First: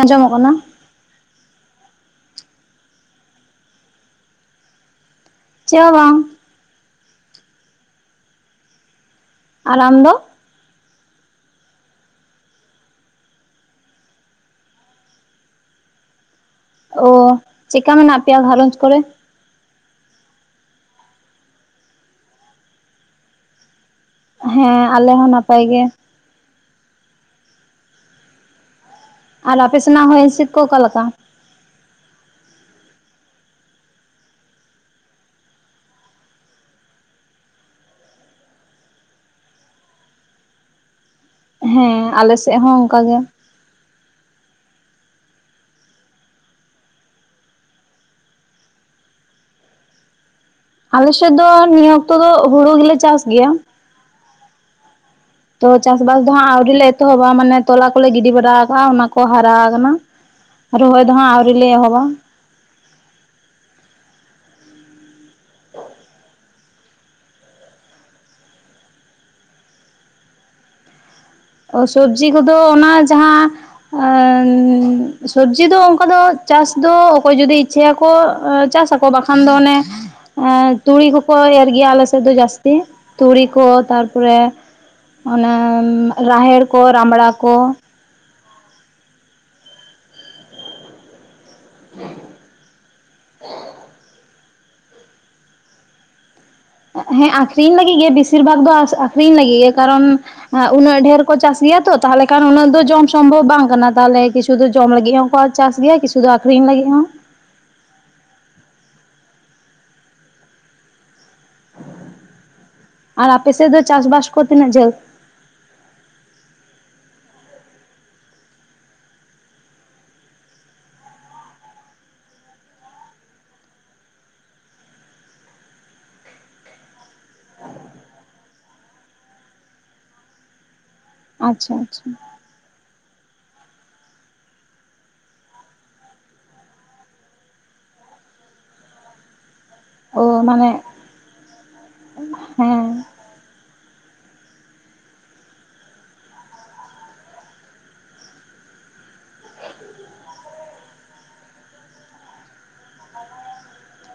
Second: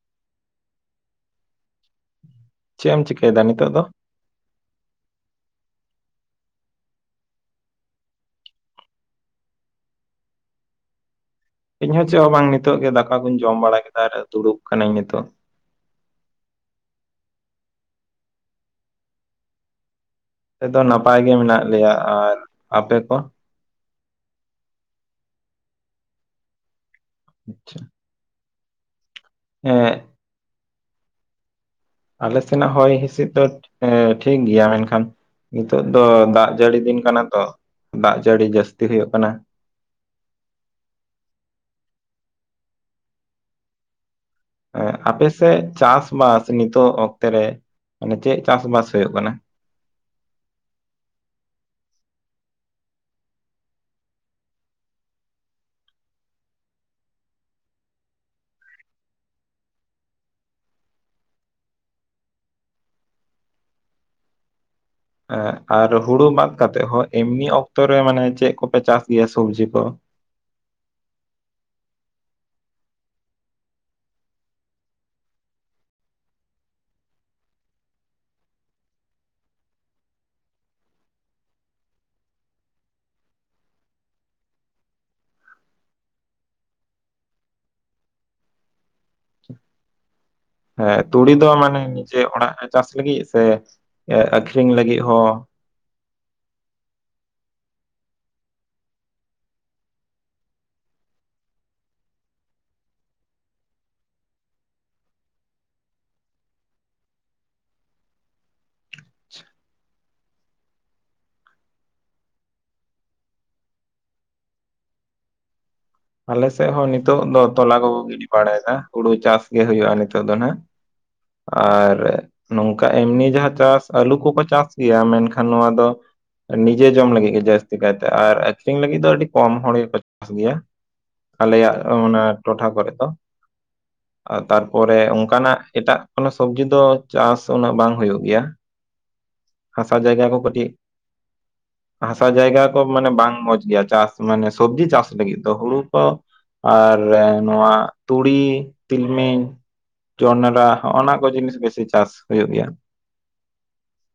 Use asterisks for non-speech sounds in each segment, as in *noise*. ᱟᱸᱡᱚᱢᱚᱜ ᱠᱟᱱᱟ? ᱪᱮᱜ-ᱮᱢ ᱪᱤᱠᱟᱹᱭᱮᱫᱟ ᱱᱤᱛᱚᱜ ᱫᱚ? ᱪᱮᱜ ᱦᱚᱸ ᱵᱟᱝ᱾ ᱟᱨ ᱟᱢ ᱫᱚ? ᱤᱧ ᱦᱚᱸ ᱪᱮᱫ ᱦᱚᱸ ᱵᱟᱝ ᱱᱤᱛᱚᱜ ᱜᱮ ᱫᱟᱠᱟ ᱠᱩᱧ ᱡᱚᱢ ᱵᱟᱲᱟ ᱠᱮᱫᱟ, ᱟᱨ ᱫᱩᱲᱩᱵ ᱠᱟᱱᱟᱹᱧ ᱱᱤᱛᱚᱜ᱾ ᱚ, ᱪᱮᱜᱠᱟ ᱢᱮᱱᱟᱜ ᱯᱮᱭᱟ ᱜᱷᱟᱨᱚᱸᱡᱽ ᱠᱚᱨᱮ? *inaudible* ᱫᱚ ᱱᱟᱯᱟᱭ ᱜᱮ ᱢᱮᱱᱟᱜ ᱞᱮᱭᱟ᱾ ᱟᱨ ᱟᱯᱮ ᱠᱚ? ᱦᱮᱸ ᱟᱞᱮ ᱦᱚᱸ ᱱᱟᱯᱟᱭ ᱜᱮ᱾ ᱟᱪᱪᱷᱟ᱾ ᱟᱨ ᱟᱯᱮ ᱦᱮᱸ ᱥᱮᱱᱟᱜ ᱦᱚᱭ ᱦᱤᱸᱥᱤᱫ ᱠᱚ ᱚᱠᱟᱮᱠᱟ? ᱟᱞᱮ ᱥᱮᱱᱟᱜ ᱦᱚᱭ ᱦᱤᱸᱥᱤᱫ ᱫᱚ ᱮᱸ ᱴᱷᱤᱠ ᱜᱮᱭᱟ, ᱢᱮᱱᱠᱷᱟᱱ ᱱᱤᱛᱚᱜ ᱫᱚ ᱫᱟᱜ ᱡᱟᱹᱲᱤ ᱫᱤᱱ ᱠᱟᱱᱟ ᱛᱚ, ᱫᱟᱜ ᱡᱟᱹᱲᱤ ᱡᱟᱹᱥᱛᱤ ᱦᱩᱭᱩᱜ ᱠᱟᱱᱟ᱾ ᱦᱮᱸ ᱟᱞᱮᱥᱮᱜ ᱦᱚᱸ ᱚᱝᱠᱟ ᱜᱮ᱾ ᱮᱸᱜ ᱟᱯᱮᱥᱮᱜ ᱪᱟᱥᱵᱥ ᱱᱤᱛᱚᱜ ᱚᱠᱛᱮ ᱨᱮ, ᱢᱟᱱᱮ ᱪᱮᱜ ᱪᱟᱥ-ᱵᱟᱥ ᱦᱩᱭᱩᱜ ᱠᱟᱱᱟ? ᱟᱞᱮᱥᱮᱫ ᱫᱚ ᱱᱤᱭᱟᱹ ᱚᱠᱛᱚ ᱫᱚ ᱦᱩᱲᱩ ᱜᱮᱞᱮ ᱪᱟᱥ ᱜᱮᱭᱟ᱾ ᱛᱚ ᱪᱟᱥᱵᱟᱥ ᱫᱚ ᱦᱟᱸᱜ ᱟᱹᱣᱨᱤ ᱞᱮ ᱮᱛᱚᱦᱚᱵᱟ ᱢᱟᱱᱮ ᱛᱚᱞᱟ ᱠᱚᱞᱮ ᱜᱤᱰᱤ ᱵᱟᱲᱟ ᱟᱠᱟᱫᱟ ᱚᱱᱟ ᱠᱚ ᱦᱟᱨᱟ ᱟᱠᱟᱱᱟ᱾ ᱨᱚᱦᱚᱭ ᱫᱚ ᱦᱟᱸᱜ ᱟᱹᱣᱨᱤ ᱞᱮ ᱮᱦᱚᱵᱟ᱾ ᱦᱮᱸ, ᱟᱨ ᱦᱩᱲᱩ ᱵᱟᱫ ᱠᱟᱛᱮᱜ ᱦᱚᱸ ᱮᱢᱱᱤ ᱚᱠᱛᱚᱨᱮ ᱢᱟᱱᱮ ᱪᱮᱫ ᱠᱚᱯᱮ ᱪᱟᱥ ᱜᱮᱭᱟ ᱥᱚᱵᱡᱤ ᱠᱚ? ᱚ ᱥᱚᱵᱡᱤ ᱠᱚᱫᱚ ᱚᱱᱟ ᱡᱟᱦᱟᱸ ᱮᱱᱻ ᱥᱚᱵᱡᱤ ᱫᱚ ᱚᱝᱠᱟ ᱫᱚ ᱪᱟᱥ ᱫᱚ ᱚᱠᱚᱭ ᱡᱩᱫᱤ ᱤᱪᱪᱷᱟᱹᱭᱟᱠᱚ ᱪᱟᱥᱟ ᱠᱚ᱾ ᱵᱟᱠᱷᱟᱱ ᱫᱚ ᱚᱱᱮ ᱛᱩᱲᱤ ᱠᱚᱠᱚ ᱮᱨ ᱜᱮᱭᱟ ᱟᱞᱮᱥᱮᱫ ᱫᱚ ᱡᱟᱹᱥᱛᱤ ᱛᱩᱲᱤ ᱠᱚ ᱛᱟᱨᱯᱚᱨᱮᱶ ᱚᱱᱟ ᱨᱟᱦᱮᱲ ᱠᱚ ᱨᱟᱢᱲᱟ ᱠᱚ ᱾ ᱦᱮᱸ ᱛᱩᱲᱤ ᱫᱚ ᱢᱟᱱᱮ ᱱᱤᱡᱮ ᱚᱲᱟᱜ ᱨᱮ ᱪᱟᱥ ᱞᱟᱹᱜᱤᱫ ᱥᱮ ᱟᱠᱷᱨᱤᱧ ᱞᱟᱹᱜᱤᱫ ᱦᱚᱸ? ᱦᱮᱸ ᱟᱠᱷᱨᱤᱧ ᱞᱟᱹᱜᱤᱜ ᱜᱮ ᱵᱤᱥᱤᱨ ᱵᱷᱟᱜ ᱫᱚ ᱟᱠᱷᱨᱤᱧ ᱞᱟᱹᱜᱤᱜ ᱜᱮ ᱠᱟᱨᱚᱱ ᱩᱱᱟᱹᱜ ᱰᱷᱮᱨ ᱠᱚ ᱪᱟᱥ ᱜᱮᱭᱟ ᱛᱚ ᱛᱟᱦᱚᱞᱮ ᱠᱷᱟᱱ ᱩᱱᱟᱹᱜ ᱫᱚ ᱡᱚᱢ ᱥᱚᱢᱵᱷᱚᱵ ᱵᱟᱝ ᱠᱟᱱᱟ ᱛᱟᱦᱚᱞᱮ ᱠᱤᱪᱷᱩ ᱫᱚ ᱡᱚᱢ ᱞᱟᱹᱜᱤᱫ ᱦᱚᱸᱠᱚ ᱪᱟᱥ ᱜᱮᱭᱟ ᱠᱤᱪᱷᱩ ᱫᱚ ᱟᱠᱷᱨᱤᱧ ᱞᱟᱹᱜᱤᱫ ᱦᱚᱸ ᱟᱨ ᱟᱯᱮᱥᱮᱫ ᱫᱚ ᱪᱟᱥ ᱵᱟᱟᱥ ᱠᱚ ᱛᱤᱱᱟᱹᱜ ᱡᱷᱟᱹᱞ? ᱟᱞᱮᱮᱥᱮᱫ ᱦᱚᱸ ᱱᱤᱛᱚᱜ ᱫᱚ ᱛᱚᱞᱟ ᱠᱚᱠᱚ ᱜᱤᱰᱤ ᱵᱟᱲᱟᱭᱮᱫᱟ ᱦᱩᱲᱩ ᱪᱟᱥ ᱜᱮ ᱦᱩᱭᱩᱜᱼᱟ ᱱᱤᱛᱚᱜ ᱫᱚ ᱱᱟᱦᱟᱜ ᱾ ᱟᱨ ᱱᱚᱝᱠᱟ ᱮᱢᱱᱤ ᱡᱟᱦᱟᱸ ᱪᱟᱥ ᱟᱹᱞᱩ ᱠᱚᱠᱚ ᱪᱟᱥ ᱜᱮᱭᱟ ᱢᱮᱱᱠᱷᱟᱱ ᱱᱚᱣᱟ ᱫᱚ ᱱᱤᱡᱮ ᱡᱚᱢ ᱞᱟᱹᱜᱤᱫ ᱜᱮ ᱡᱟᱹᱥᱛᱤ ᱠᱟᱭᱛᱮ ᱟᱨ ᱟᱠᱠᱷᱨᱤᱧ ᱞᱟᱹᱜᱤᱫ ᱫᱚ ᱟᱹᱰᱤ ᱠᱚᱢ ᱦᱚᱲ ᱜᱮᱠᱚ ᱪᱟᱥ ᱜᱮᱭᱟ ᱾ ᱟᱪᱪᱷᱟ ᱟᱞᱮᱭᱟᱜ ᱟᱪᱪᱷᱟ ᱚᱱᱟ ᱴᱚᱴᱷᱟ ᱠᱚᱨᱮᱜ ᱫᱚ ᱾ *unintelligible* ᱛᱟᱨᱯᱚᱨᱮ ᱚᱱᱠᱟᱱᱟᱜ ᱮᱴᱟᱜ ᱠᱳᱱᱳ ᱥᱚᱵᱡᱤ ᱫᱚ ᱪᱟᱥ ᱩᱱᱟᱹᱜ ᱵᱟᱝ ᱦᱩᱭᱩᱜ ᱜᱮᱭᱟ ᱾ *unintelligible* ᱦᱟᱥᱟ ᱡᱟᱭᱜᱟ ᱠᱚ ᱚ ᱠᱟᱹᱴᱤᱡ, ᱢᱟᱱᱮ ᱦᱟᱥᱟ ᱡᱟᱭᱜᱟ ᱠᱚ ᱦᱮᱸ ᱢᱟᱱᱮ ᱵᱟᱝ ᱢᱚᱸᱡᱽ ᱜᱮᱭᱟ ᱪᱟᱥ ᱾ ᱢᱟᱱᱮ ᱥᱚᱵᱡᱤ ᱪᱟᱥ ᱞᱟᱹᱜᱤᱫ ᱫᱚ ᱦᱩᱲᱩ ᱠᱚ ᱟᱨ ᱱᱚᱣᱟ ᱛᱩᱲᱤ ᱛᱤᱞᱢᱤᱧ ᱡᱚᱱᱰᱨᱟ ᱦᱚᱸᱼᱱᱚᱸᱣᱟᱠᱚ ᱡᱤᱱᱤᱥ ᱵᱮᱥᱤ ᱪᱟᱥ ᱦᱩᱭᱩᱜ ᱜᱮᱭᱟ ᱾ ᱟ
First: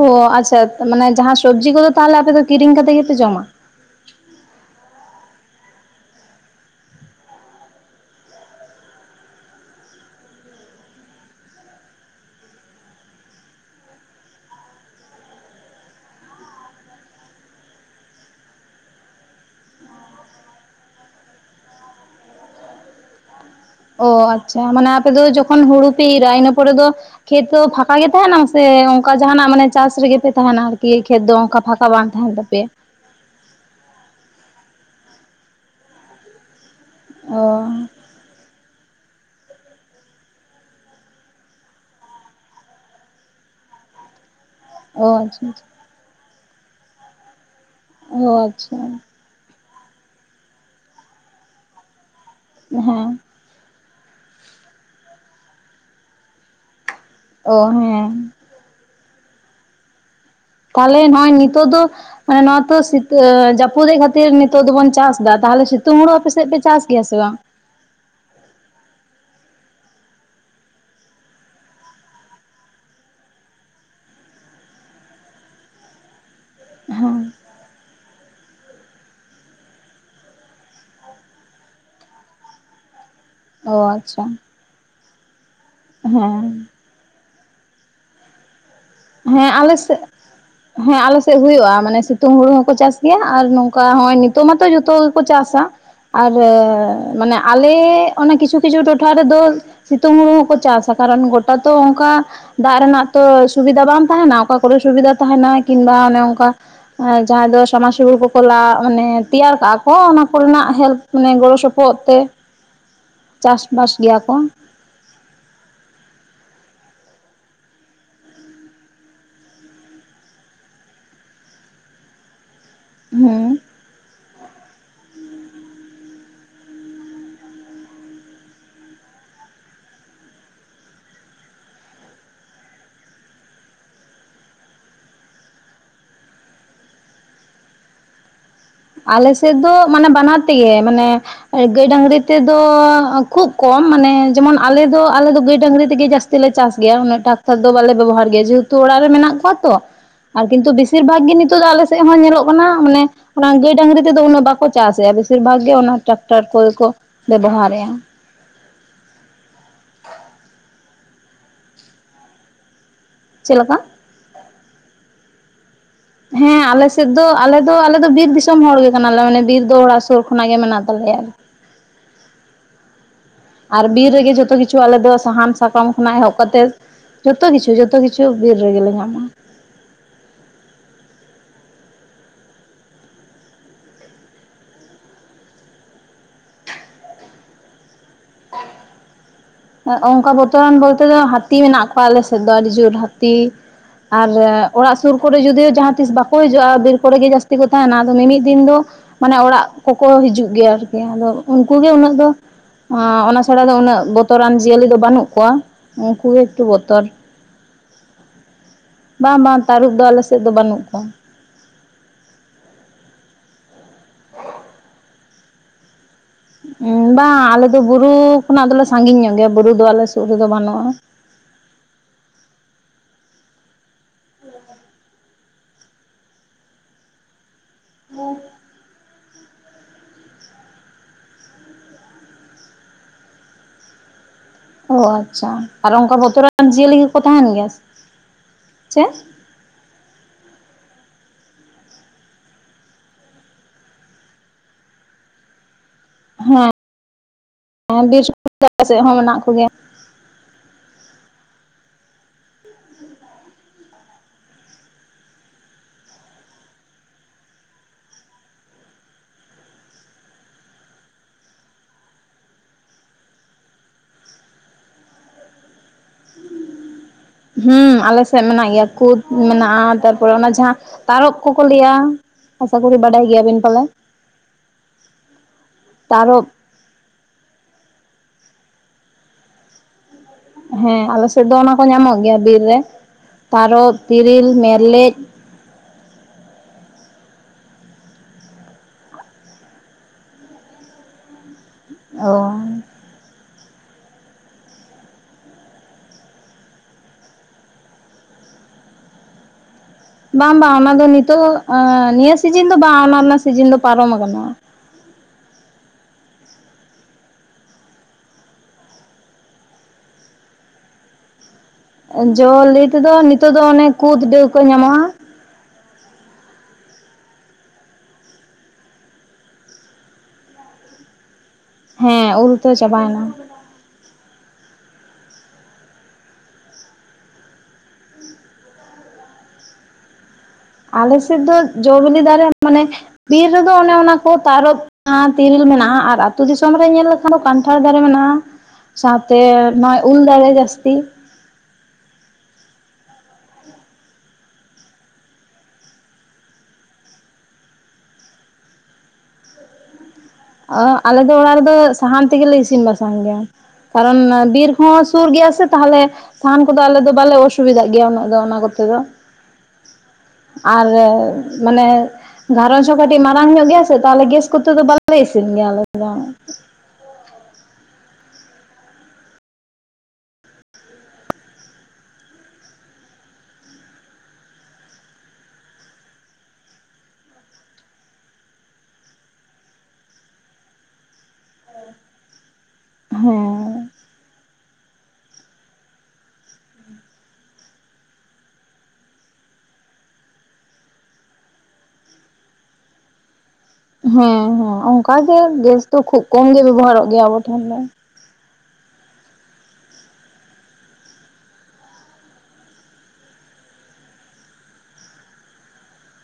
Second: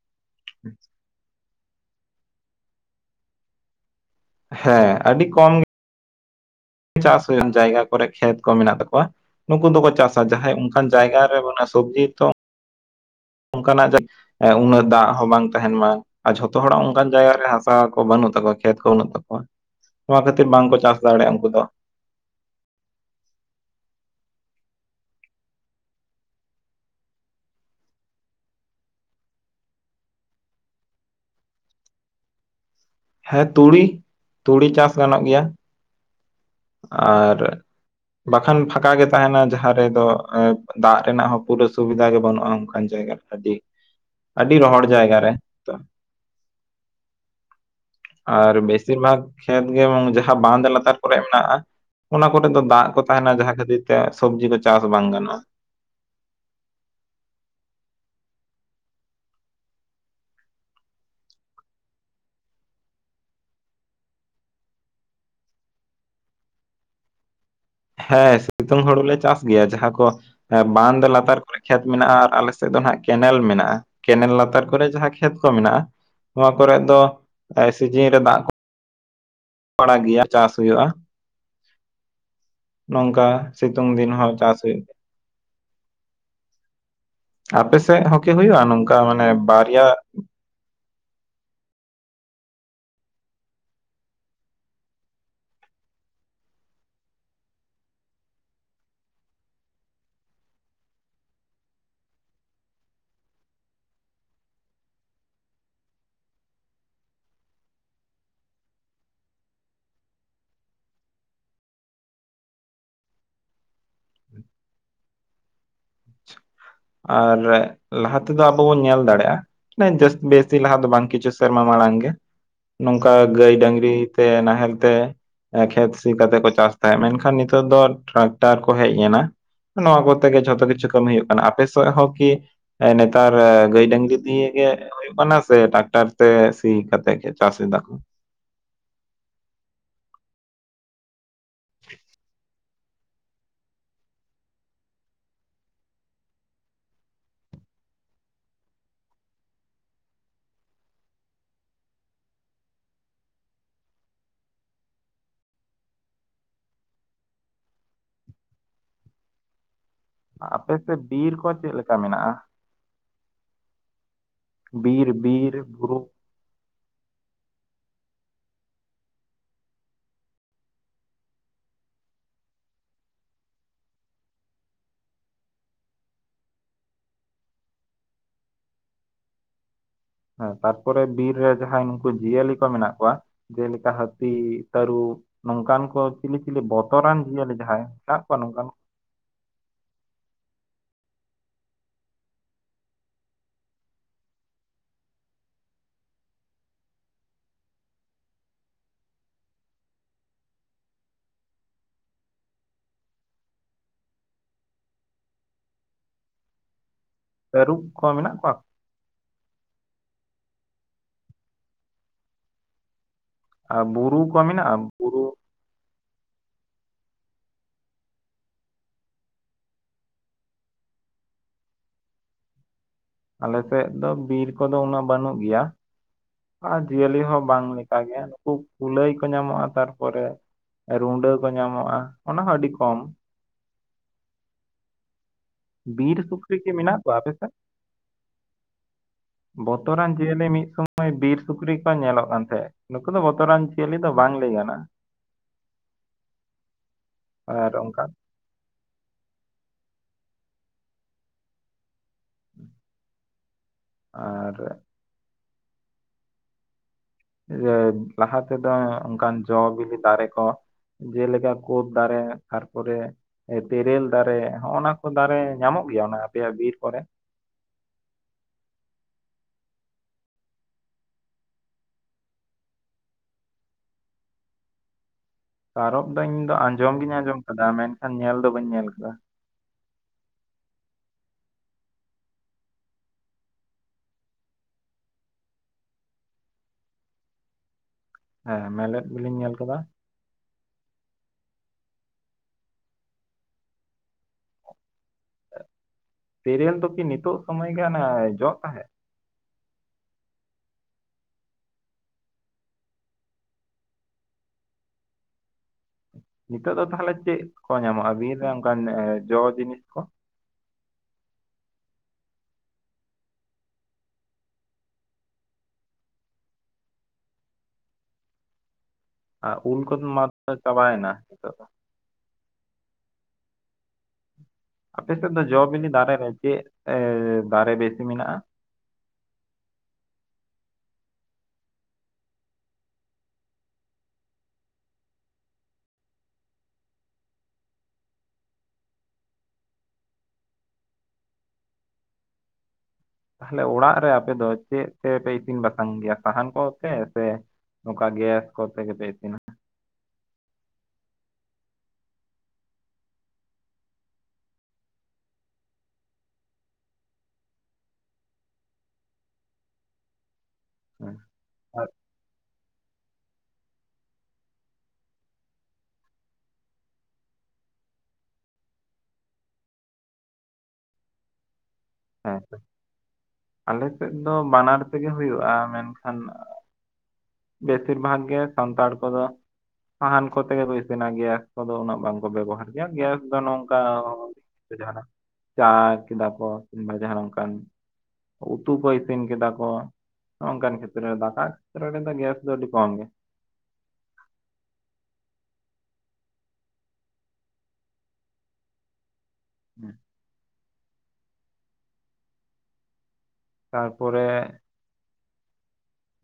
ᱚ ᱟᱪᱪᱷᱟ, ᱢᱟᱱᱮ ᱡᱟᱦᱟᱸ ᱥᱚᱵᱽᱡᱤ ᱠᱚᱫᱚ ᱛᱟᱦᱚᱞᱮ ᱟᱯᱮ ᱫᱚ ᱠᱤᱨᱤᱧ ᱠᱟᱛᱮ ᱜᱮᱯᱮ ᱡᱚᱢᱟ? ᱦᱮᱸ ᱟᱹᱰᱤ ᱠᱚᱢ ᱜᱮ ᱪᱟᱥ ᱦᱩᱭᱩᱜ ᱡᱟᱭᱜᱟ ᱠᱚᱨᱮ ᱠᱷᱮᱛ ᱠᱚ ᱢᱮᱱᱟᱜ ᱛᱟᱠᱚᱣᱟ, ᱱᱩᱠᱩ ᱫᱚᱠᱚ ᱪᱟᱥᱟ ᱡᱟᱦᱟᱸᱭ ᱚᱱᱠᱟᱱ ᱡᱟᱭᱜᱟ ᱨᱮ ᱢᱟᱱᱮ ᱥᱚᱵᱡᱤ ᱛᱚ-ᱼ ᱚᱱᱠᱟᱱᱟᱜ ᱡᱟ ᱞᱩᱱᱟᱹᱜ ᱫᱟᱜ ᱦᱚᱸ ᱵᱟᱝ ᱛᱟᱦᱮᱱ ᱢᱟ ᱾ ᱟᱨ ᱡᱷᱚᱛᱚ ᱦᱚᱲᱟᱜ ᱚᱱᱠᱟᱱ ᱡᱟᱭᱜᱟᱨᱮ ᱦᱟᱥᱟ ᱠᱚ ᱵᱟᱹᱱᱩᱜ ᱛᱟᱠᱚᱣᱟ, ᱠᱷᱮᱛ ᱠᱚ ᱵᱟᱹᱱᱩᱜ ᱛᱟᱠᱚᱣᱟ ᱾ ᱱᱚᱣᱟ ᱠᱷᱟᱹᱛᱤᱨ ᱵᱟᱝᱠᱚ ᱪᱟᱥ ᱫᱟᱲᱮᱭᱟᱜᱼᱟ ᱩᱱᱠᱩ ᱫᱚ ᱾ ᱚ ᱟᱪᱪᱷᱟ, ᱢᱟᱱᱮ ᱟᱯᱮ ᱫᱚ ᱡᱚᱠᱷᱚᱱ ᱦᱩᱲᱩ ᱯᱮ ᱤᱨᱟ ᱤᱱᱟᱹ ᱯᱚᱨᱮ ᱫᱚ ᱠᱷᱮᱛ ᱫᱚ ᱯᱷᱟᱸᱠᱟ ᱜᱮ ᱛᱟᱦᱮᱱᱟ ᱥᱮ ᱚᱱᱠᱟ ᱡᱟᱦᱟᱱᱟᱜ ᱢᱟᱱᱮ ᱪᱟᱥ ᱨᱮᱜᱮ ᱯᱮ ᱛᱟᱦᱮᱱᱟ ᱟᱨᱠᱤ ᱠᱷᱮᱛ ᱫᱚ ᱚᱱᱠᱟ ᱯᱷᱟ ᱠᱟ ᱵᱟᱝ ᱛᱟᱦᱮᱱ ᱛᱟᱯᱮᱭᱟ ᱾ ᱦᱮᱸ ᱛᱩᱲᱤ, ᱛᱩᱲᱤ ᱪᱟᱥ ᱜᱟᱱᱚᱜ ᱜᱮᱭᱟ ᱾ ᱟᱨ ᱚ ᱵᱟᱠᱷᱟᱱ ᱯᱷᱟᱠᱟ ᱜᱮ ᱛᱟᱦᱮᱱᱟ ᱡᱟᱦᱟᱸ ᱨᱮᱫᱚ ᱮ ᱫᱟᱜ ᱨᱮᱱᱟᱜ ᱦᱚᱸ ᱯᱩᱨᱟᱹ ᱥᱩᱵᱤᱫᱷᱟ ᱜᱮ ᱵᱟᱹᱱᱩᱜᱼᱟ ᱚᱱᱠᱟᱱ ᱡᱟᱭᱜᱟ ᱨᱮ ᱟᱹᱰᱤ ᱟᱹᱰᱤ ᱨᱚᱦᱚᱲ ᱚ ᱡᱟᱭᱜᱟ ᱨᱮ ᱟᱪᱪᱷᱟ ᱟᱪᱪᱷᱟ ᱛᱚ ᱚ ᱟᱨ ᱟᱪᱪᱷᱟ ᱵᱮᱥᱤᱨ ᱵᱷᱟᱜᱽ ᱠᱷᱮᱛ ᱜᱮ ᱡᱟᱦᱟᱸ ᱵᱟᱸᱫ ᱞᱟᱛᱟᱨ ᱠᱚᱨᱮ ᱢᱮᱱᱟᱜᱼᱟ, ᱚᱱᱟ ᱠᱚᱨᱮ ᱫᱚ ᱫᱟᱜ ᱠᱚ ᱦᱮᱸ ᱛᱟᱦᱮᱱᱟ ᱡᱟᱦᱟᱸ ᱠᱷᱟᱹᱛᱤᱨ ᱛᱮ ᱥᱚᱵᱡᱤ ᱠᱚ ᱪᱟᱥ ᱵᱟᱝ ᱜᱟᱱᱚᱜᱼᱟ ᱾ ᱚ ᱦᱮᱸ ᱛᱟᱦᱚᱞᱮ ᱱᱚᱜᱼᱚᱭ ᱱᱤᱛᱚᱜ ᱫᱚ ᱢᱟᱱᱮ ᱱᱚᱣᱟ ᱛᱚ ᱥᱤᱛᱟᱹ ᱡᱟᱹᱯᱩᱫᱮᱜ ᱠᱷᱟᱹᱛᱤᱨ ᱱᱤᱛᱚᱜ ᱫᱚᱵᱚᱱ ᱪᱟᱥ ᱮᱫᱟ ᱛᱟᱦᱚᱞᱮ ᱥᱤᱛᱩᱝ ᱦᱩᱲᱩ ᱟᱯᱮ ᱥᱮᱫ ᱯᱮ ᱪᱟᱥ ᱜᱮᱭᱟ ᱥᱮ ᱵᱟᱝ? ᱦᱮᱸ ᱥᱤᱛᱩᱝ ᱦᱩᱲᱩ ᱞᱮ ᱪᱟᱥ ᱜᱮᱭᱟ ᱡᱟᱦᱟᱸ ᱠᱚ ᱵᱟᱸᱫ ᱞᱟᱛᱟᱨ ᱠᱚᱨᱮᱜ ᱠᱷᱮᱛ ᱢᱮᱱᱟᱜᱼᱟ ᱟᱨ ᱟᱞᱮ ᱥᱮᱫ ᱫᱚ ᱱᱟᱦᱟᱜ ᱠᱮᱱᱮᱞ ᱢᱮᱱᱟᱜᱼᱟ ᱾ ᱠᱮᱱᱮᱞ ᱞᱟᱛᱟᱨ ᱠᱚᱨᱮ ᱡᱟᱦᱟᱸ ᱠᱷᱮᱛ ᱠᱚ ᱢᱮᱱᱟᱜᱼᱟ, ᱱᱚᱣᱟ ᱠᱚᱨᱮ ᱫᱚ ᱦᱮᱸ ᱥᱤᱡᱤᱱ ᱨᱮ ᱫᱟᱜ ᱠᱚ ᱟᱲᱟᱜ ᱜᱮᱭᱟ ᱪᱟᱥ ᱦᱩᱭᱩᱜᱼᱟ ᱾ ᱱᱚᱝᱠᱟ ᱚ ᱥᱤᱛᱩᱝ ᱫᱤᱱ ᱟᱪᱪᱷᱟ ᱦᱚᱸ ᱪᱟᱥ ᱦᱩᱭᱩᱜ ᱦᱮᱸ ᱟᱯᱮ ᱥᱮᱜ ᱦᱚᱸᱠᱤ ᱦᱩᱭᱩᱜᱼᱟ ᱱᱚᱝᱠᱟ? ᱢᱟᱱᱮ ᱦᱮᱸ ᱟᱞᱮ ᱵᱟᱨᱭᱟ ᱥᱮᱫ ᱦᱮᱸ ᱟᱞᱮ ᱥᱮᱫ ᱦᱳᱭᱳᱜᱼᱟ ᱢᱟᱱᱮ ᱥᱤᱛᱩᱝ ᱦᱳᱲᱳ ᱦᱚᱸᱠᱚ ᱪᱟᱥ ᱜᱮᱭᱟ ᱟᱨ ᱱᱚᱝᱠᱟ ᱱᱚᱜᱚᱭ ᱱᱤᱛᱚᱜ ᱢᱟ ᱛᱚ ᱡᱚᱛᱚ ᱜᱮᱠᱚ ᱪᱟᱥᱼᱟ ᱾ ᱟᱨ ᱢᱟᱱᱮ ᱟᱞᱮ ᱚᱱᱮ ᱠᱤᱪᱷᱩ ᱠᱤᱪᱷᱩ ᱴᱚᱴᱷᱟ ᱨᱮᱫᱚ ᱥᱤᱛᱩᱝ ᱦᱩᱲᱩ ᱦᱚᱸᱠᱚ ᱪᱟᱥᱼᱟ, ᱠᱟᱨᱚᱱ ᱜᱚᱴᱟ ᱛᱚ ᱚᱱᱠᱟ ᱫᱟᱜ ᱨᱮᱱᱟᱜ ᱛᱚ ᱥᱩᱵᱤᱫᱷᱟ ᱵᱟᱝ ᱛᱟᱦᱮᱱᱟ ᱚᱠᱟ ᱠᱚ ᱨᱮ ᱥᱩᱵᱤᱫᱷᱟ ᱛᱟᱦᱮᱱᱟ ᱠᱤᱢᱵᱟ ᱚᱱᱮ ᱚᱝᱠᱟ ᱦᱮᱸ, ᱡᱟᱸᱦᱟᱭ ᱫᱚ *unintelligible* ᱢᱟᱱᱮ ᱛᱮᱭᱟᱨ ᱠᱟᱜᱼᱟ ᱠᱚ ᱚᱱᱟ ᱠᱚ ᱨᱮᱱᱟᱜ ᱦᱮᱞᱯ ᱢᱟᱱᱮ ᱜᱚᱲᱚ ᱥᱚᱯᱚ ᱦᱚᱫ ᱛᱮ ᱪᱟᱥ ᱵᱟᱥ ᱜᱮᱭᱟ ᱠᱚ᱾ ᱟᱨ ᱞᱟᱦᱟ ᱛᱮᱫᱚ ᱟᱵᱚ ᱵᱚᱱ ᱧᱮᱞ ᱫᱟᱲᱮᱜᱼᱟ᱾ ᱵᱮᱥ, ᱵᱮᱥᱤ ᱞᱟᱦᱟ ᱫᱚ ᱵᱟᱝ ᱠᱤᱪᱷᱩ ᱥᱮᱨᱢᱟ ᱢᱟᱲᱟᱝ ᱜᱮ ᱱᱚᱝᱠᱟ ᱦᱮᱸ ᱜᱟᱹᱭ ᱰᱟᱹᱝᱨᱤ ᱛᱮ ᱱᱟᱦᱮᱞ ᱛᱮ ᱠᱷᱮᱛ ᱥᱤ ᱠᱟᱛᱮ ᱠᱚ ᱪᱟᱥ ᱛᱟᱦᱮᱸᱜ ᱢᱮᱱ ᱠᱷᱟᱱ ᱱᱤᱛᱚᱜ ᱫᱚ ᱴᱨᱟᱠᱴᱟᱨ ᱠᱚ ᱦᱮᱡ ᱮᱱᱟ ᱱᱚᱣᱟ ᱠᱚᱛᱮ ᱜᱮ ᱡᱷᱚᱛᱚ ᱠᱤᱪᱷᱩ ᱠᱟᱹᱢᱤ ᱦᱩᱭᱩᱜ ᱠᱟᱱᱟ ᱟᱯᱮ ᱥᱮᱜ ᱦᱚᱸ ᱠᱤ ᱱᱮᱛᱟᱨ ᱜᱟᱹᱭ ᱰᱟᱹᱝᱨᱤ ᱫᱤᱭᱮ ᱜᱮ ᱦᱩᱭᱩᱜ ᱠᱟᱱᱟ ᱥᱮ ᱴᱨᱟᱠᱴᱟᱨ ᱛᱮ ᱥᱤ ᱠᱟᱛᱮ ᱜᱮ ᱪᱟᱥ ᱮᱫᱟ ᱠᱚ? ᱟᱞ ᱥᱮᱫ ᱫᱚ ᱢᱟᱱᱮ ᱵᱟᱱᱟᱨ ᱛᱮᱜᱮ ᱢᱟᱱᱮ ᱜᱟᱹᱭ ᱰᱟᱹᱝᱨᱤ ᱛᱮᱫᱚ ᱠᱷᱩᱵ ᱠᱚᱢ ᱢᱟᱱᱮ ᱡᱮᱢᱚᱱ ᱟᱞᱮ ᱫᱚ ᱟᱞᱮ ᱫᱚ ᱜᱟᱹᱭ ᱰᱟᱹᱝᱨᱤ ᱛᱮᱜᱮ ᱡᱟᱹᱥᱛᱤ ᱞᱮ ᱪᱟᱥ ᱜᱮᱭᱟ, ᱩᱱᱟᱹᱜ ᱴᱟ ᱴᱟᱨ ᱫᱚ ᱵᱟᱞᱮ ᱵᱮᱵᱚᱦᱟᱨ ᱜᱮᱭᱟ, ᱡᱮᱦᱮᱛᱩ ᱚᱲᱟᱜ ᱨᱮ ᱢᱮᱱᱟᱜ ᱠᱚᱣᱟ ᱛᱚ᱾ ᱟᱨ ᱠᱤᱱᱛᱩ ᱵᱮᱥᱤᱨ ᱵᱷᱟᱜ ᱜᱮ ᱱᱤᱛ ᱫᱚ ᱟᱞᱮ ᱥᱮᱫ ᱦᱚᱸ ᱧᱮᱞᱚᱜ ᱠᱟᱱᱟ ᱢᱟᱱᱮ ᱚᱱᱟ ᱜᱟᱹᱭ ᱰᱟᱹᱝᱨᱤ ᱛᱮᱫᱚ ᱩᱱᱟᱹᱜ ᱵᱟᱠᱚ ᱪᱟᱥᱮᱜᱼᱟ ᱵᱮᱥᱤᱨ ᱵᱷᱟᱜᱽ ᱜᱮ ᱚᱱᱟ ᱴᱨᱟᱠᱴᱟᱨ ᱠᱚ ᱜᱮ ᱠᱚ ᱵᱮ ᱵᱚᱦᱟᱨᱮᱜᱼᱟ᱾ *inaudible* ᱟᱯᱮ ᱥᱮᱫ ᱵᱤᱨ ᱠᱚ ᱪᱮᱫ ᱞᱮᱠᱟ ᱢᱮᱱᱟᱜᱼᱟ? ᱪᱮᱫ ᱞᱮᱠᱟ? ᱵᱤᱨ ᱵᱤᱨ, ᱵᱩᱨᱩ᱾ ᱦᱮᱸ ᱟᱞᱮ ᱥᱮᱫ ᱫᱚ ᱟᱞᱮ ᱫᱚ ᱟᱞᱮ ᱫᱚ ᱵᱤᱨ ᱫᱤᱥᱚᱢ ᱦᱚᱲ ᱜᱮ ᱠᱟᱱᱟ ᱞᱮ ᱢᱟᱱᱮ ᱵᱤᱨ ᱫᱚ ᱚᱲᱟᱜ ᱥᱳᱨ ᱠᱷᱚᱱᱟᱜ ᱜᱮ ᱢᱮᱱᱟᱜ ᱛᱟᱞᱮᱭᱟ᱾ ᱟᱨ ᱵᱤᱨ ᱨᱮᱜᱮ ᱡᱷᱚᱛᱚ ᱠᱤᱪᱷᱩ ᱟᱞᱮ ᱫᱚ ᱥᱟᱦᱟᱱ ᱥᱟᱠᱟᱢ ᱠᱷᱚᱱᱟᱜ ᱮᱦᱚᱵ ᱠᱟᱛᱮᱫ ᱡᱚᱛᱚ ᱠᱤᱪᱷᱩ ᱡᱚᱛᱚ ᱠᱤᱪᱷᱩ ᱵᱤᱨ ᱨᱮ ᱜᱮ ᱞᱮ ᱧᱟᱢᱟ᱾ ᱦᱮᱸ ᱛᱟᱨᱯᱚᱨᱮ ᱵᱤᱨ ᱨᱮ ᱡᱟᱸᱦᱟᱭ ᱱᱩᱠᱩ ᱡᱤᱭᱟᱹᱞᱤ ᱠᱚ ᱢᱮᱱᱟᱜ ᱠᱚᱣᱟ ᱡᱮᱞᱮᱠᱟ ᱦᱟᱹᱛᱤ ᱛᱟᱹᱨᱩᱵ ᱱᱚᱝᱠᱟᱱ ᱠᱚ ᱪᱤᱞᱤ ᱪᱤᱞᱤ ᱵᱚᱛᱚᱨᱟᱱ ᱡᱤᱭᱟᱹᱞᱤ ᱡᱟᱦᱟᱸᱭ *unintelligible* ᱚᱱᱠᱟ ᱵᱚᱨᱛᱚᱨᱟᱱ ᱵᱚᱞᱛᱮ ᱫᱚ ᱦᱟᱹᱛᱤ ᱢᱮᱱᱟᱜ ᱠᱚᱣᱟ ᱟᱞᱮ ᱥᱮᱫ ᱫᱚ ᱟᱹᱰᱤ ᱡᱳᱨ ᱦᱟᱹᱛᱤ᱾ ᱟᱨ ᱚᱲᱟᱜ ᱥᱩᱨ ᱠᱚ ᱨᱮ ᱡᱩᱫᱤᱭᱳ ᱡᱟᱸᱦᱟ ᱛᱤᱥ ᱵᱟᱠᱚ ᱦᱤᱡᱩᱜᱼᱟ ᱵᱤᱨ ᱠᱚᱨᱮ ᱜᱮ ᱡᱟᱹᱥᱛᱤ ᱠᱚ ᱛᱟᱦᱮᱱᱟ ᱟᱫᱚ ᱢᱤ-ᱢᱤᱫ ᱫᱤᱱ ᱫᱚ ᱢᱟᱱᱮ ᱚᱲᱟᱜ ᱠᱚᱠᱚ ᱦᱤᱡᱩᱜ ᱜᱮᱭᱟ ᱟᱨᱠᱤ ᱟᱫᱚ ᱩᱱᱠᱩ ᱜᱮ ᱩᱱᱟᱹᱜ ᱫᱚ ᱟᱸᱜ, ᱚᱱᱟ ᱪᱷᱟᱲᱟ ᱫᱚ ᱩᱱᱟᱹᱜ ᱵᱚᱛᱚᱨᱟᱱ ᱡᱤᱭᱟᱹᱞᱤ ᱫᱚ ᱵᱟᱹᱱᱩᱜ ᱠᱚᱣᱟ ᱩᱱᱠᱩ ᱜᱮ ᱮᱠᱴᱩ ᱵᱚᱛᱚᱨ᱾ ᱛᱟᱹᱨᱩᱵ ᱠᱚ ᱢᱮᱱᱟᱜ ᱠᱚᱣᱟ? ᱵᱟᱝ ᱵᱟᱝ ᱛᱟᱹᱨᱩᱵ ᱫᱚ ᱟᱞᱮ ᱥᱮᱫ ᱫᱚ ᱵᱟᱹᱱᱩᱜ ᱠᱚᱣᱟ᱾ ᱟᱨ ᱵᱩᱨᱩ ᱠᱚ ᱢᱮᱱᱟᱜᱼᱟ, ᱵᱩᱨᱩ? ᱩᱸᱻ, ᱵᱟᱝ ᱟᱞᱮ ᱫᱚ ᱵᱩᱨᱩ ᱠᱷᱚᱱᱟᱜ ᱫᱚᱞᱮ ᱥᱟᱹᱜᱤᱧ ᱧᱚᱜ ᱜᱮᱭᱟ ᱵᱩᱨᱩ ᱫᱚ ᱟᱞᱮ ᱥᱩᱨ ᱨᱮᱫᱚ ᱵᱟᱹᱱᱩᱜᱼᱟ᱾ ᱟᱞᱮ ᱥᱮᱫ ᱫᱚ ᱵᱤᱨ ᱠᱚᱫᱚ ᱩᱱᱟᱹᱜ ᱵᱟᱹᱱᱩᱜ ᱜᱮᱭᱟ ᱟᱨ ᱡᱤᱭᱟᱹᱞᱤ ᱦᱚᱸ ᱵᱟᱝ ᱞᱮ ᱠᱟᱛᱮ ᱟᱨᱠᱤ᱾ ᱠᱩᱞᱟᱹᱭ ᱠᱚ ᱧᱟᱢᱚᱜᱼᱟ ᱛᱟᱨᱯᱚᱨᱮ ᱨᱩᱰᱟᱹ ᱠᱚ ᱧᱟᱢᱚᱜᱼᱟ ᱚᱱᱟ ᱦᱚᱸ ᱟᱹᱰᱤ ᱠᱚᱢ᱾ ᱚ, ᱟᱪᱪᱷᱟ ᱟᱨ ᱚᱱᱠᱟ ᱵᱤᱨ ᱵᱚᱛᱚᱨ ᱥᱩᱠᱨᱤ ᱟᱱ ᱠᱤ ᱡᱤᱭᱟᱹᱞᱤ ᱢᱮᱱᱟᱜ ᱠᱚᱣᱟ ᱠᱚ ᱟᱯᱮ ᱛᱟᱦᱮᱱ ᱥᱮᱫ ᱜᱮᱭᱟ? ᱪᱮᱫ? ᱵᱚᱛᱚᱨᱟᱱ ᱡᱤᱭᱟᱹᱞᱤ ᱢᱤᱫ ᱥᱚᱢᱚᱭ ᱵᱤᱨ ᱥᱩᱠᱨᱤ ᱠᱚ ᱧᱮᱞᱚᱜ ᱠᱟᱱ ᱛᱟᱦᱮᱸᱫ᱾ ᱱᱩᱠᱩ ᱫᱚ ᱵᱚᱛᱚᱨᱟᱱ ᱡᱤᱭᱟᱹᱞᱤ ᱫᱚ ᱵᱟᱝ ᱞᱟᱹᱭ ᱜᱟᱱᱚᱜᱼᱟ᱾ ᱟᱨ ᱚᱱᱠᱟ ᱦᱮᱸ ᱵᱤᱨ ᱥᱩᱠᱨᱤ ᱫᱚ ᱟᱞᱮ ᱥᱮᱫ ᱦᱚᱸ ᱢᱮᱱᱟᱜ ᱠᱚ ᱜᱮᱭᱟ᱾ ᱦᱩᱸ᱾ ᱟᱨ ᱤᱭᱟᱹ ᱞᱟᱦᱟ ᱛᱮᱫᱚ ᱚᱝᱠᱟᱱ ᱡᱚ ᱵᱤᱞᱤ ᱫᱟᱨᱮ ᱠᱚ ᱡᱮᱞᱮᱠᱟ ᱠᱳᱫ ᱫᱟᱨᱮ ᱛᱟᱨᱯᱚᱨᱮ ᱛᱮᱹᱨᱮᱹᱞ ᱫᱟᱨᱮ ᱦᱚᱸᱜ-ᱚ ᱱᱚᱣᱟ ᱠᱚ ᱫᱟᱨᱮ ᱧᱟᱢᱚᱜ ᱜᱮᱭᱟ ᱚᱱᱟ ᱟᱯᱮᱭᱟᱜ ᱵᱤᱨ ᱠᱚᱨᱮ? ᱦᱩᱸ, ᱟᱞᱮ ᱥᱮᱫ ᱢᱮᱱᱟᱜ ᱜᱮᱭᱟ ᱠᱩᱫ ᱢᱮᱱᱟᱜᱼᱟ, ᱛᱟᱨᱯᱚᱨᱮ ᱚᱱᱟ ᱡᱟᱦᱟᱸ ᱛᱟᱨᱚᱵ ᱠᱚᱠᱚ ᱞᱟᱹᱭᱟ᱾ ᱟᱥᱟ ᱠᱚᱨᱤ ᱵᱟᱰᱟᱭ ᱜᱮᱭᱟᱵᱤᱱ ᱯᱟᱞᱮ? ᱛᱟᱨᱚᱵ ᱫᱚ ᱤᱧ ᱫᱚ ᱟᱸᱡᱚᱢ ᱜᱤᱧ ᱟᱸᱡᱚᱢ ᱟᱠᱟᱫᱟ ᱢᱮᱱᱠᱷᱟᱱ ᱧᱮᱞ ᱫᱚ ᱵᱟᱹᱧ ᱧᱮᱞ ᱟᱠᱟᱫᱟ᱾ ᱦᱮᱸ ᱟᱞᱮᱥᱮᱫ ᱫᱚ ᱚᱱᱟ ᱠᱚ ᱧᱟᱢᱚᱜ ᱜᱮᱭᱟ ᱵᱤᱨ ᱨᱮ ᱛᱟᱨᱚᱵ ᱛᱮᱹᱨᱤᱞ ᱢᱮᱨᱞᱮᱡ᱾ ᱦᱮᱸ, ᱢᱮᱞᱮᱫ ᱜᱮᱞᱤᱧ ᱧᱮᱞ ᱠᱟᱫᱟ᱾ ᱚ ᱛᱮᱹᱨᱮᱹᱞ ᱫᱚ ᱠᱤ ᱱᱤᱛᱚᱜ ᱥᱚᱢᱚᱭ ᱜᱮ ᱚᱱᱮ ᱡᱚᱜ ᱛᱟᱦᱮᱸᱫ? ᱵᱟᱝ ᱵᱟᱝ ᱚᱱᱟ ᱫᱚ ᱱᱤᱛᱚᱜ ᱮ ᱱᱤᱭᱟᱹ ᱥᱤᱡᱤᱱ ᱫᱚ ᱵᱟᱝ ᱚᱱᱟ ᱨᱮᱱᱟᱜ ᱥᱤᱡᱤᱱ ᱫᱚ ᱯᱟᱨᱚᱢ ᱟᱠᱟᱱᱟ ᱾ ᱱᱤᱛᱚᱜ ᱫᱚ ᱛᱟᱦᱚᱞᱮ ᱪᱮᱫ ᱠᱚ ᱧᱟᱢᱚᱜᱼᱟ ᱵᱤᱨ ᱨᱮ ᱚᱱᱠᱟᱱ ᱡᱚ ᱡᱤᱱᱤᱥ ᱠᱚ? ᱡᱚ ᱞᱟᱹᱭ ᱛᱮᱫᱚ ᱱᱤᱛᱚᱜ ᱫᱚ ᱚᱱᱮ ᱠᱳᱛ ᱰᱟᱹᱣ ᱠᱚ ᱧᱟᱢᱚᱜᱼᱟ ᱟᱨ ᱩᱞ ᱠᱚᱫᱚ ᱢᱟᱛᱚ ᱪᱟᱵᱟᱭᱱᱟ ᱱᱤᱛᱳᱜ ᱫᱚ ᱦᱮᱸ ᱩᱞ ᱛᱚ ᱪᱟᱵᱟᱭᱮᱱᱟ ᱟᱯᱮ ᱥᱮᱫ ᱫᱚ ᱡᱚ ᱵᱤᱞᱤ ᱫᱟᱨᱮ ᱨᱮ ᱪᱮᱫ ᱮ ᱫᱟᱨᱮ ᱵᱮᱥᱤ ᱢᱮᱱᱟᱜᱼᱟ? ᱟᱞᱮ ᱥᱮᱫ ᱫᱚ ᱡᱚ ᱵᱤᱞᱤ ᱫᱟᱨᱮ ᱢᱟᱱᱮ ᱵᱤᱨ ᱨᱮᱫᱚ ᱚᱱᱮ ᱚᱱᱟ ᱠᱚ ᱛᱟᱨᱚᱵ ᱟᱸ ᱛᱤᱨᱤᱞ ᱢᱮᱱᱟᱜᱼᱟ ᱟᱨ ᱟᱹᱛᱩ ᱫᱤᱥᱚᱢ ᱨᱮ ᱧᱮᱞ ᱞᱮᱠᱷᱟᱱ ᱫᱚ ᱠᱟᱱᱴᱷᱟᱲ ᱫᱟᱨᱮ ᱢᱮᱱᱟᱜᱼᱟ ᱥᱟᱶᱛᱮ ᱱᱚᱜᱚᱭ ᱩᱞ ᱫᱟᱨᱮ ᱡᱟᱹᱥᱛᱤ ᱛᱟᱦᱚᱞᱮ ᱚᱲᱟᱜ ᱨᱮ ᱟᱯᱮ ᱫᱚ ᱪᱮᱫ ᱛᱮᱯᱮ ᱤᱥᱤᱱ ᱵᱟᱥᱟᱝ ᱜᱮᱭᱟ ᱥᱟᱦᱟᱱ ᱠᱚᱛᱮ ᱥᱮ? ᱱᱚᱝᱠᱟ ᱜᱮᱥ ᱠᱚᱛᱮᱜᱮ ᱯᱮ ᱤᱥᱤᱱᱟ? ᱚᱸ ᱟᱞᱮ ᱫᱚ ᱚᱲᱟᱜ ᱨᱮᱫᱚ ᱥᱟᱦᱟᱱ ᱛᱮᱜᱮᱞᱮ ᱤᱥᱤᱱ ᱵᱟᱥᱟᱝ ᱜᱮᱭᱟ ᱾ ᱠᱟᱨᱚᱱ ᱵᱤᱨ ᱦᱚᱸ ᱥᱩᱨ ᱜᱮᱭᱟ ᱥᱮ ᱛᱟᱦᱚᱞᱮ ᱥᱟᱦᱟᱱ ᱠᱚᱫᱚ ᱟᱞᱮ ᱫᱚ ᱵᱟᱞᱮ ᱚᱥᱩᱵᱤᱫᱟᱜ ᱜᱮᱭᱟ ᱩᱱᱟᱹᱜ ᱫᱚ ᱚᱱᱟ ᱠᱚᱛᱮ ᱫᱚ ᱾ ᱟᱨ ᱦᱮᱸ ᱢᱟᱱᱮ ᱟᱨ- ᱜᱸᱷᱟᱨᱚᱧᱡᱽ ᱦᱚᱸ ᱠᱟᱹᱴᱤᱡ ᱢᱟᱨᱟᱝ ᱧᱚᱜ ᱜᱮᱭᱟ ᱛᱟᱦᱚᱞᱮ ᱜᱮᱥ ᱠᱚᱛᱮ ᱫᱚ ᱵᱟᱞᱮ ᱤᱥᱤᱱ ᱜᱮᱭᱟᱞᱮ ᱟᱞᱮ ᱫᱚ ᱦᱮᱸ ᱛᱮ ᱟᱞᱮ ᱥᱮᱫ ᱫᱚ ᱵᱟᱱᱟᱨ ᱛᱮᱜᱮ ᱦᱩᱭᱩᱜᱼᱟ ᱢᱮᱱᱠᱷᱟᱱ ᱵᱮᱥᱤᱨ ᱵᱷᱟᱜᱽ ᱜᱮ ᱥᱟᱱᱛᱟᱲ ᱠᱚᱫᱚ ᱥᱟᱦᱟᱱ ᱠᱚᱛᱮᱜᱮ ᱠᱚ ᱤᱥᱤᱱᱟ ᱜᱮᱭᱟ ᱜᱮᱥ ᱠᱚᱫᱚ ᱩᱱᱟᱹᱜ ᱵᱟᱝ ᱠᱚ ᱵᱮᱵᱚᱦᱟᱨ ᱜᱮᱥ ᱫᱚ ᱦᱮᱸ ᱱᱚᱝᱠᱟ ᱡᱟᱦᱟᱱᱟᱜ ᱪᱟ ᱠᱮᱫᱟ ᱠᱚ ᱠᱤᱝᱵᱟ ᱡᱟᱦᱟᱸᱱ ᱚᱱᱠᱟᱱ ᱩᱛᱩ ᱠᱚ ᱤᱥᱤᱱ ᱠᱮᱫᱟ ᱠᱚ ᱚᱝᱠᱟᱱ ᱠᱷᱮᱛᱨᱮ ᱫᱟᱠᱟ ᱠᱷᱮᱛᱨᱮ ᱨᱮ ᱜᱮᱥ ᱫᱚ ᱚᱰᱤ ᱠᱚᱢ ᱜᱮ ᱦᱮᱸ ᱦᱮᱸ ᱚᱱᱠᱟᱜᱮ ᱜᱮᱥ ᱫᱚ ᱠᱷᱩᱵ ᱠᱚᱢ ᱜᱮ ᱵᱮᱵᱚᱦᱟᱨᱚᱜ ᱜᱮᱭᱟ ᱟᱵᱚ ᱴᱷᱮᱱ ᱫᱚ *unintelligible* ᱛᱟᱨᱯᱚᱨᱮᱻ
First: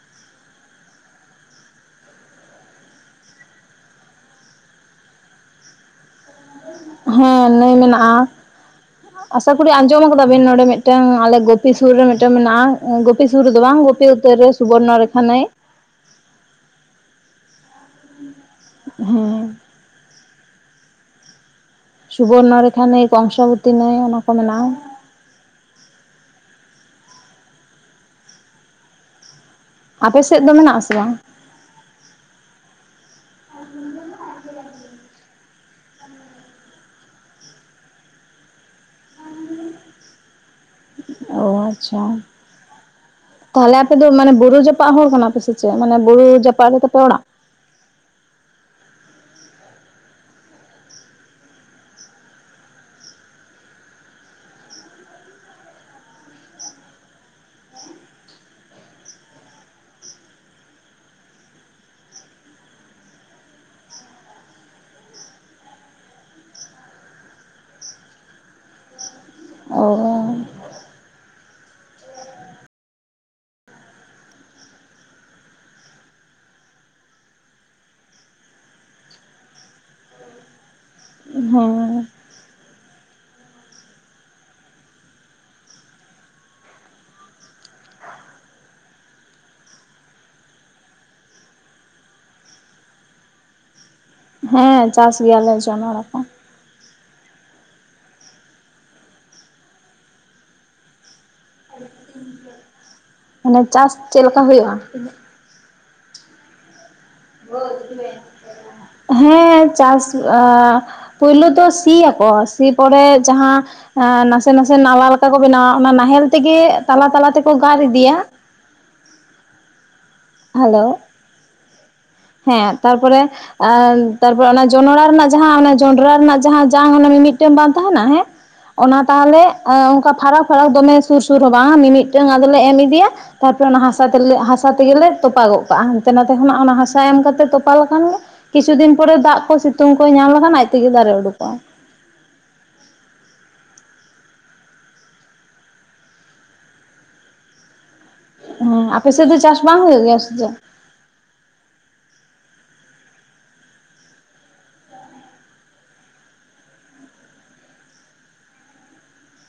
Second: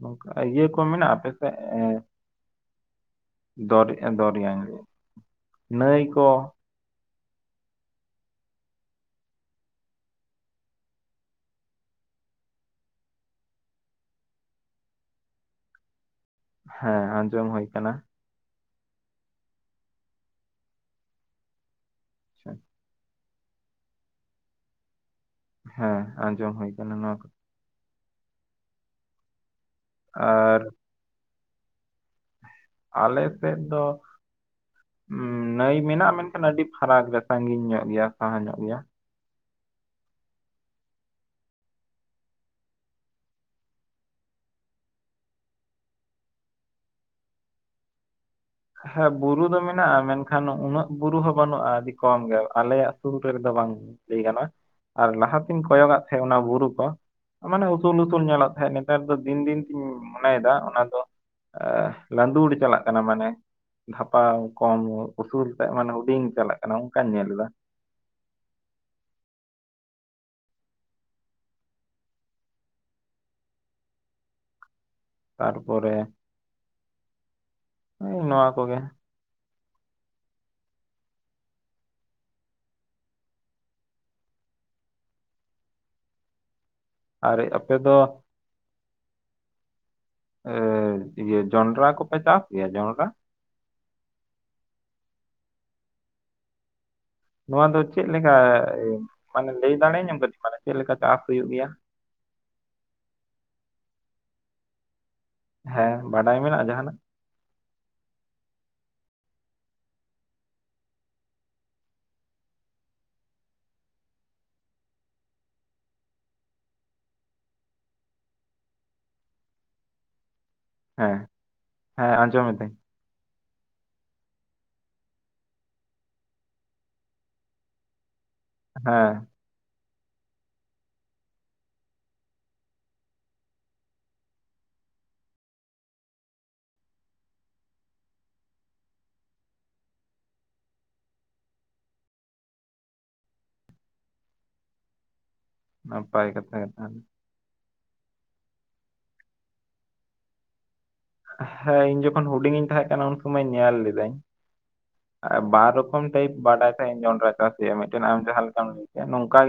ᱱᱚᱠᱟ ᱤᱭᱟᱹ ᱠᱚ ᱢᱮᱱᱟ ᱟᱯᱮ ᱥᱮᱫ ᱮᱸ ᱫᱚᱨᱭᱟ ᱫᱚᱨᱭᱟ ᱱᱟᱹᱭ ᱠᱚ ᱦᱮᱸ ᱱᱟᱹᱭ ᱢᱮᱱᱟᱜᱼᱟ ᱟᱥᱟ ᱠᱚᱤ ᱟᱸᱡᱚᱢ ᱟᱠᱟᱫᱟ ᱵᱤᱱ ᱱᱚᱰᱮ ᱢᱤᱫᱴᱟᱝ ᱟᱞᱮ ᱜᱩᱯᱤ ᱥᱩᱨ ᱨᱮ ᱢᱤᱫᱴᱟᱝ ᱢᱮᱱᱟᱜᱼᱟ ᱜᱩᱯᱤ ᱥᱩᱨ ᱨᱮᱫᱚ ᱵᱟᱝ ᱜᱩᱯᱤ ᱩᱛᱟᱹᱨ ᱨᱮ ᱾ ᱥᱩᱵᱚᱨᱱᱚ ᱨᱮᱠᱷᱟ ᱱᱟᱹᱭ ᱦᱮᱸ ᱟᱸᱡᱚᱢ ᱦᱩᱭ ᱠᱟᱱᱟ ᱦᱮᱸ ᱥᱩᱵᱚᱨᱱᱚ ᱨᱮᱠᱷᱟ ᱱᱟᱹᱭ ᱠᱚᱝᱥᱟᱵᱚᱛᱤ ᱱᱟᱹᱭ ᱚᱱᱟ ᱠᱚ ᱢᱮᱱᱟᱜᱼᱟ ᱦᱮᱸ ᱟᱸᱡᱚᱢ ᱦᱩᱭ ᱟᱠᱟᱱᱟ ᱱᱚᱣᱟ ᱫᱚ ᱟᱯᱮ ᱥᱮᱫ ᱫᱚ ᱟᱨ ᱢᱮᱱᱟᱜ ᱼᱟ ᱥᱮ ᱵᱟᱝ? ᱟᱞᱮ ᱥᱮᱫ ᱫᱚ ᱦᱩᱸ ᱱᱟᱹᱭ ᱢᱮᱱᱟᱜᱼᱟ ᱢᱮᱱᱠᱷᱟᱱ ᱟᱹᱰᱤ ᱯᱷᱟᱨᱟᱠ ᱨᱮ ᱥᱟᱺ ᱜᱤᱧ ᱧᱚᱜ ᱜᱮᱭᱟ ᱥᱟᱦᱟ ᱧᱚᱜ ᱜᱮᱭᱟ ᱳ ᱟᱪᱪᱷᱟ ᱛᱟᱦᱚᱞᱮ ᱟᱯᱮ ᱫᱚ ᱢᱟᱱᱮ ᱵᱩᱨᱩ ᱡᱟᱯᱟᱜ ᱦᱚᱲ ᱠᱟᱱᱟ ᱯᱮ ᱥᱮ ᱪᱮᱫ ᱢᱟᱱᱮ ᱵᱩᱨᱩ ᱡᱟᱯᱟᱜ ᱨᱮ ᱛᱟᱯᱮ ᱚᱲᱟᱜ? ᱦᱮᱸ ᱵᱩᱨᱩ ᱫᱚ ᱢᱮᱱᱟᱜᱼᱟ ᱢᱮᱱᱠᱷᱟᱱ ᱩᱱᱟᱹᱜ ᱵᱩᱨᱩ ᱦᱚᱸ ᱵᱟᱹᱱᱩᱜᱼᱟ ᱟᱹᱰᱤ ᱠᱚᱢ ᱜᱮ ᱟᱞᱮᱭᱟᱜ ᱥᱩᱨ ᱨᱮᱫᱚ ᱵᱟᱝ ᱞᱟᱹᱭ ᱜᱟᱱᱚᱜᱼᱟ ᱟᱨ ᱞᱟᱦᱟᱛᱤᱧ ᱠᱚᱭᱚᱜᱟᱜ ᱛᱟᱦᱮᱸᱜ ᱚᱱᱟ ᱵᱩᱨᱩ ᱠᱚ ᱢᱟᱱᱮ ᱩᱥᱩᱞ ᱩᱥᱩᱞ ᱧᱮᱞᱚᱜ ᱛᱟᱦᱮᱸᱫ ᱱᱮᱛᱟᱨ ᱫᱚ ᱫᱤᱱ ᱫᱤᱱ ᱛᱤᱧ ᱢᱚᱱᱮᱭᱮᱫᱟ ᱚᱱᱟ ᱫᱚ ᱻᱻ ᱚ ᱞᱟᱸᱫᱩᱲ ᱪᱟᱞᱟᱜ ᱠᱟᱱᱟ ᱢᱟᱱᱮ ᱫᱷᱟᱯᱟᱣ ᱠᱚᱢ ᱩᱥᱩᱞᱛᱮ ᱢᱟᱱᱮ ᱦᱩᱰᱤᱧ ᱪᱟᱞᱟᱜ ᱠᱟᱱᱟ ᱚᱱᱠᱟᱹᱧ ᱧᱮᱞ ᱮᱫᱟ *inaudible* ᱛᱟᱨᱯᱚᱨᱮ ᱱᱚᱣᱟ ᱠᱚᱜᱮ ᱦᱮᱸ ᱟᱨᱮ ᱟᱯᱮ ᱫᱚ ᱤᱭᱟᱹ ᱡᱚᱱᱰᱨᱟ ᱠᱚᱯᱮ ᱪᱟᱥ ᱜᱮᱭᱟ ᱡᱚᱱᱰᱨᱟ᱾ ᱦᱮᱸ ᱪᱟᱥ ᱜᱮᱭᱟᱞᱮ ᱡᱚᱱᱚᱲᱟ ᱠᱚ᱾ ᱱᱚᱣᱟ ᱫᱚ ᱪᱮᱫ ᱞᱮᱠᱟ ᱢᱟᱱᱮ ᱞᱟᱹᱭ ᱫᱟᱲᱮ ᱤᱧᱟᱢ ᱢᱮᱱᱮ ᱪᱮᱫᱞᱮᱠᱟ ᱪᱟᱥ ᱦᱩᱭᱩᱜ ᱜᱮᱭᱟ? ᱢᱟᱱᱮ ᱪᱟᱥ ᱪᱮᱫ ᱞᱮᱠᱟ ᱦᱩᱭᱩᱜᱼᱟ ᱦᱮᱸ ᱵᱟᱰᱟᱭ ᱢᱮᱱᱟᱜᱼᱟ ᱡᱟᱦᱟᱸᱱᱟᱜ ᱦᱮᱸ ᱪᱟᱥ ᱦᱩᱭᱩᱜ-ᱟ ᱯᱳᱭᱞᱩ ᱫᱚ ᱥᱤᱭᱟᱠᱚ ᱥᱤ ᱯᱚᱨᱮ ᱡᱟᱦᱟᱸ ᱱᱟᱥᱮ ᱱᱟᱥᱮ ᱱᱟᱞᱟ ᱞᱮᱠᱟ ᱠᱚ ᱵᱮᱱᱟᱣᱟ ᱚᱱᱟ ᱱᱟᱦᱮᱞ ᱛᱮᱜᱮ ᱛᱟᱞᱟ ᱛᱟᱞᱟ ᱛᱮᱠᱚ ᱜᱟᱨ ᱤᱫᱤᱭᱟ᱾ ᱦᱮᱞᱳ ᱦᱮᱸ ᱦᱮᱸ ᱟᱸᱡᱚᱢᱮᱫᱟᱹᱧ ᱦᱮᱸ ᱛᱟᱨᱯᱚᱨᱮ ᱮ ᱛᱟᱨᱯᱚᱨᱮ ᱚᱱᱟ ᱡᱚᱱᱰᱲᱟ ᱨᱮᱱᱟᱜ ᱡᱚᱱᱰᱨᱟ ᱨᱮᱱᱟᱜ ᱡᱟᱝ ᱚᱱᱮ ᱢᱤᱢᱤᱫᱴᱟᱝ ᱵᱟᱝ ᱛᱟᱦᱮᱱᱟ ᱦᱮᱸ ᱚᱱᱟ ᱦᱮᱸ ᱛᱟᱦᱚᱞᱮ ᱚᱱᱠᱟ ᱯᱷᱟᱨᱟᱠ ᱯᱷᱟᱨᱟᱠ ᱫᱚᱢᱮ, ᱥᱩᱨ ᱥᱩᱨ ᱦᱚᱸ ᱵᱟᱝ ᱢᱤᱢᱤᱫᱴᱟᱝ ᱟᱫᱚᱞᱮ ᱮᱢ ᱤᱫᱤᱭᱟ ᱛᱟᱨᱯᱚᱨᱮ ᱚᱱᱟ ᱦᱟᱸᱥᱟ ᱛᱮᱞᱮ ᱦᱟᱸᱥᱟ ᱛᱮᱜᱮᱞᱮ ᱛᱚᱯᱟᱜᱚᱜ ᱠᱟᱜᱼᱟ ᱦᱟᱱᱛᱮ ᱱᱟᱛᱮ ᱠᱷᱚᱱᱟᱜ ᱚᱱᱟ ᱦᱟᱥᱟ ᱮᱢ ᱠᱟᱛᱮ ᱛᱚᱯᱟ ᱞᱮᱠᱷᱟᱱ ᱜᱮ ᱠᱤᱪᱷᱩ ᱫᱤᱱ ᱯᱚᱨᱮ ᱫᱟᱜ ᱠᱚ ᱥᱤᱛᱩᱝ ᱠᱚᱭ ᱧᱟᱢ ᱞᱮᱠᱷᱟᱱ ᱟᱡ ᱛᱮᱜᱮ ᱫᱟᱨᱮ ᱩᱰᱩᱠᱚᱜᱼᱟ᱾ ᱱᱟᱯᱟᱭ ᱠᱟᱛᱷᱟ *inaudible* ᱦᱮᱸ ᱟᱯᱮ ᱥᱮᱫ ᱫᱚ ᱪᱟᱥ ᱵᱟᱝ ᱦᱩᱭᱩᱜ ᱜᱮᱭᱟ ᱥᱮ ᱪᱮᱫ᱾ ᱦᱮᱸ ᱤᱧ ᱡᱚᱠᱷᱚᱱ ᱦᱩᱰᱤᱧᱤᱧ ᱛᱟᱦᱮᱸ ᱠᱟᱱᱟ ᱩᱱ ᱥᱩᱢᱟᱹᱭ ᱧᱮᱞ ᱞᱮᱫᱟᱹᱧ ᱵᱟᱨ ᱨᱚᱠᱚᱢ ᱴᱟᱭᱤᱯ ᱵᱟᱰᱟᱭ ᱛᱟᱦᱮ ᱤᱧ ᱡᱚᱸᱰᱨᱟ ᱪᱟᱥ ᱦᱩᱭᱩᱜ-ᱟ ᱟᱨ ᱢᱤᱫᱴᱟᱝ ᱟᱢ ᱡᱟᱦᱟᱸ ᱞᱮᱠᱟᱢ ᱞᱟᱹᱭ ᱠᱮᱭᱟ ᱱᱚᱝᱠᱟ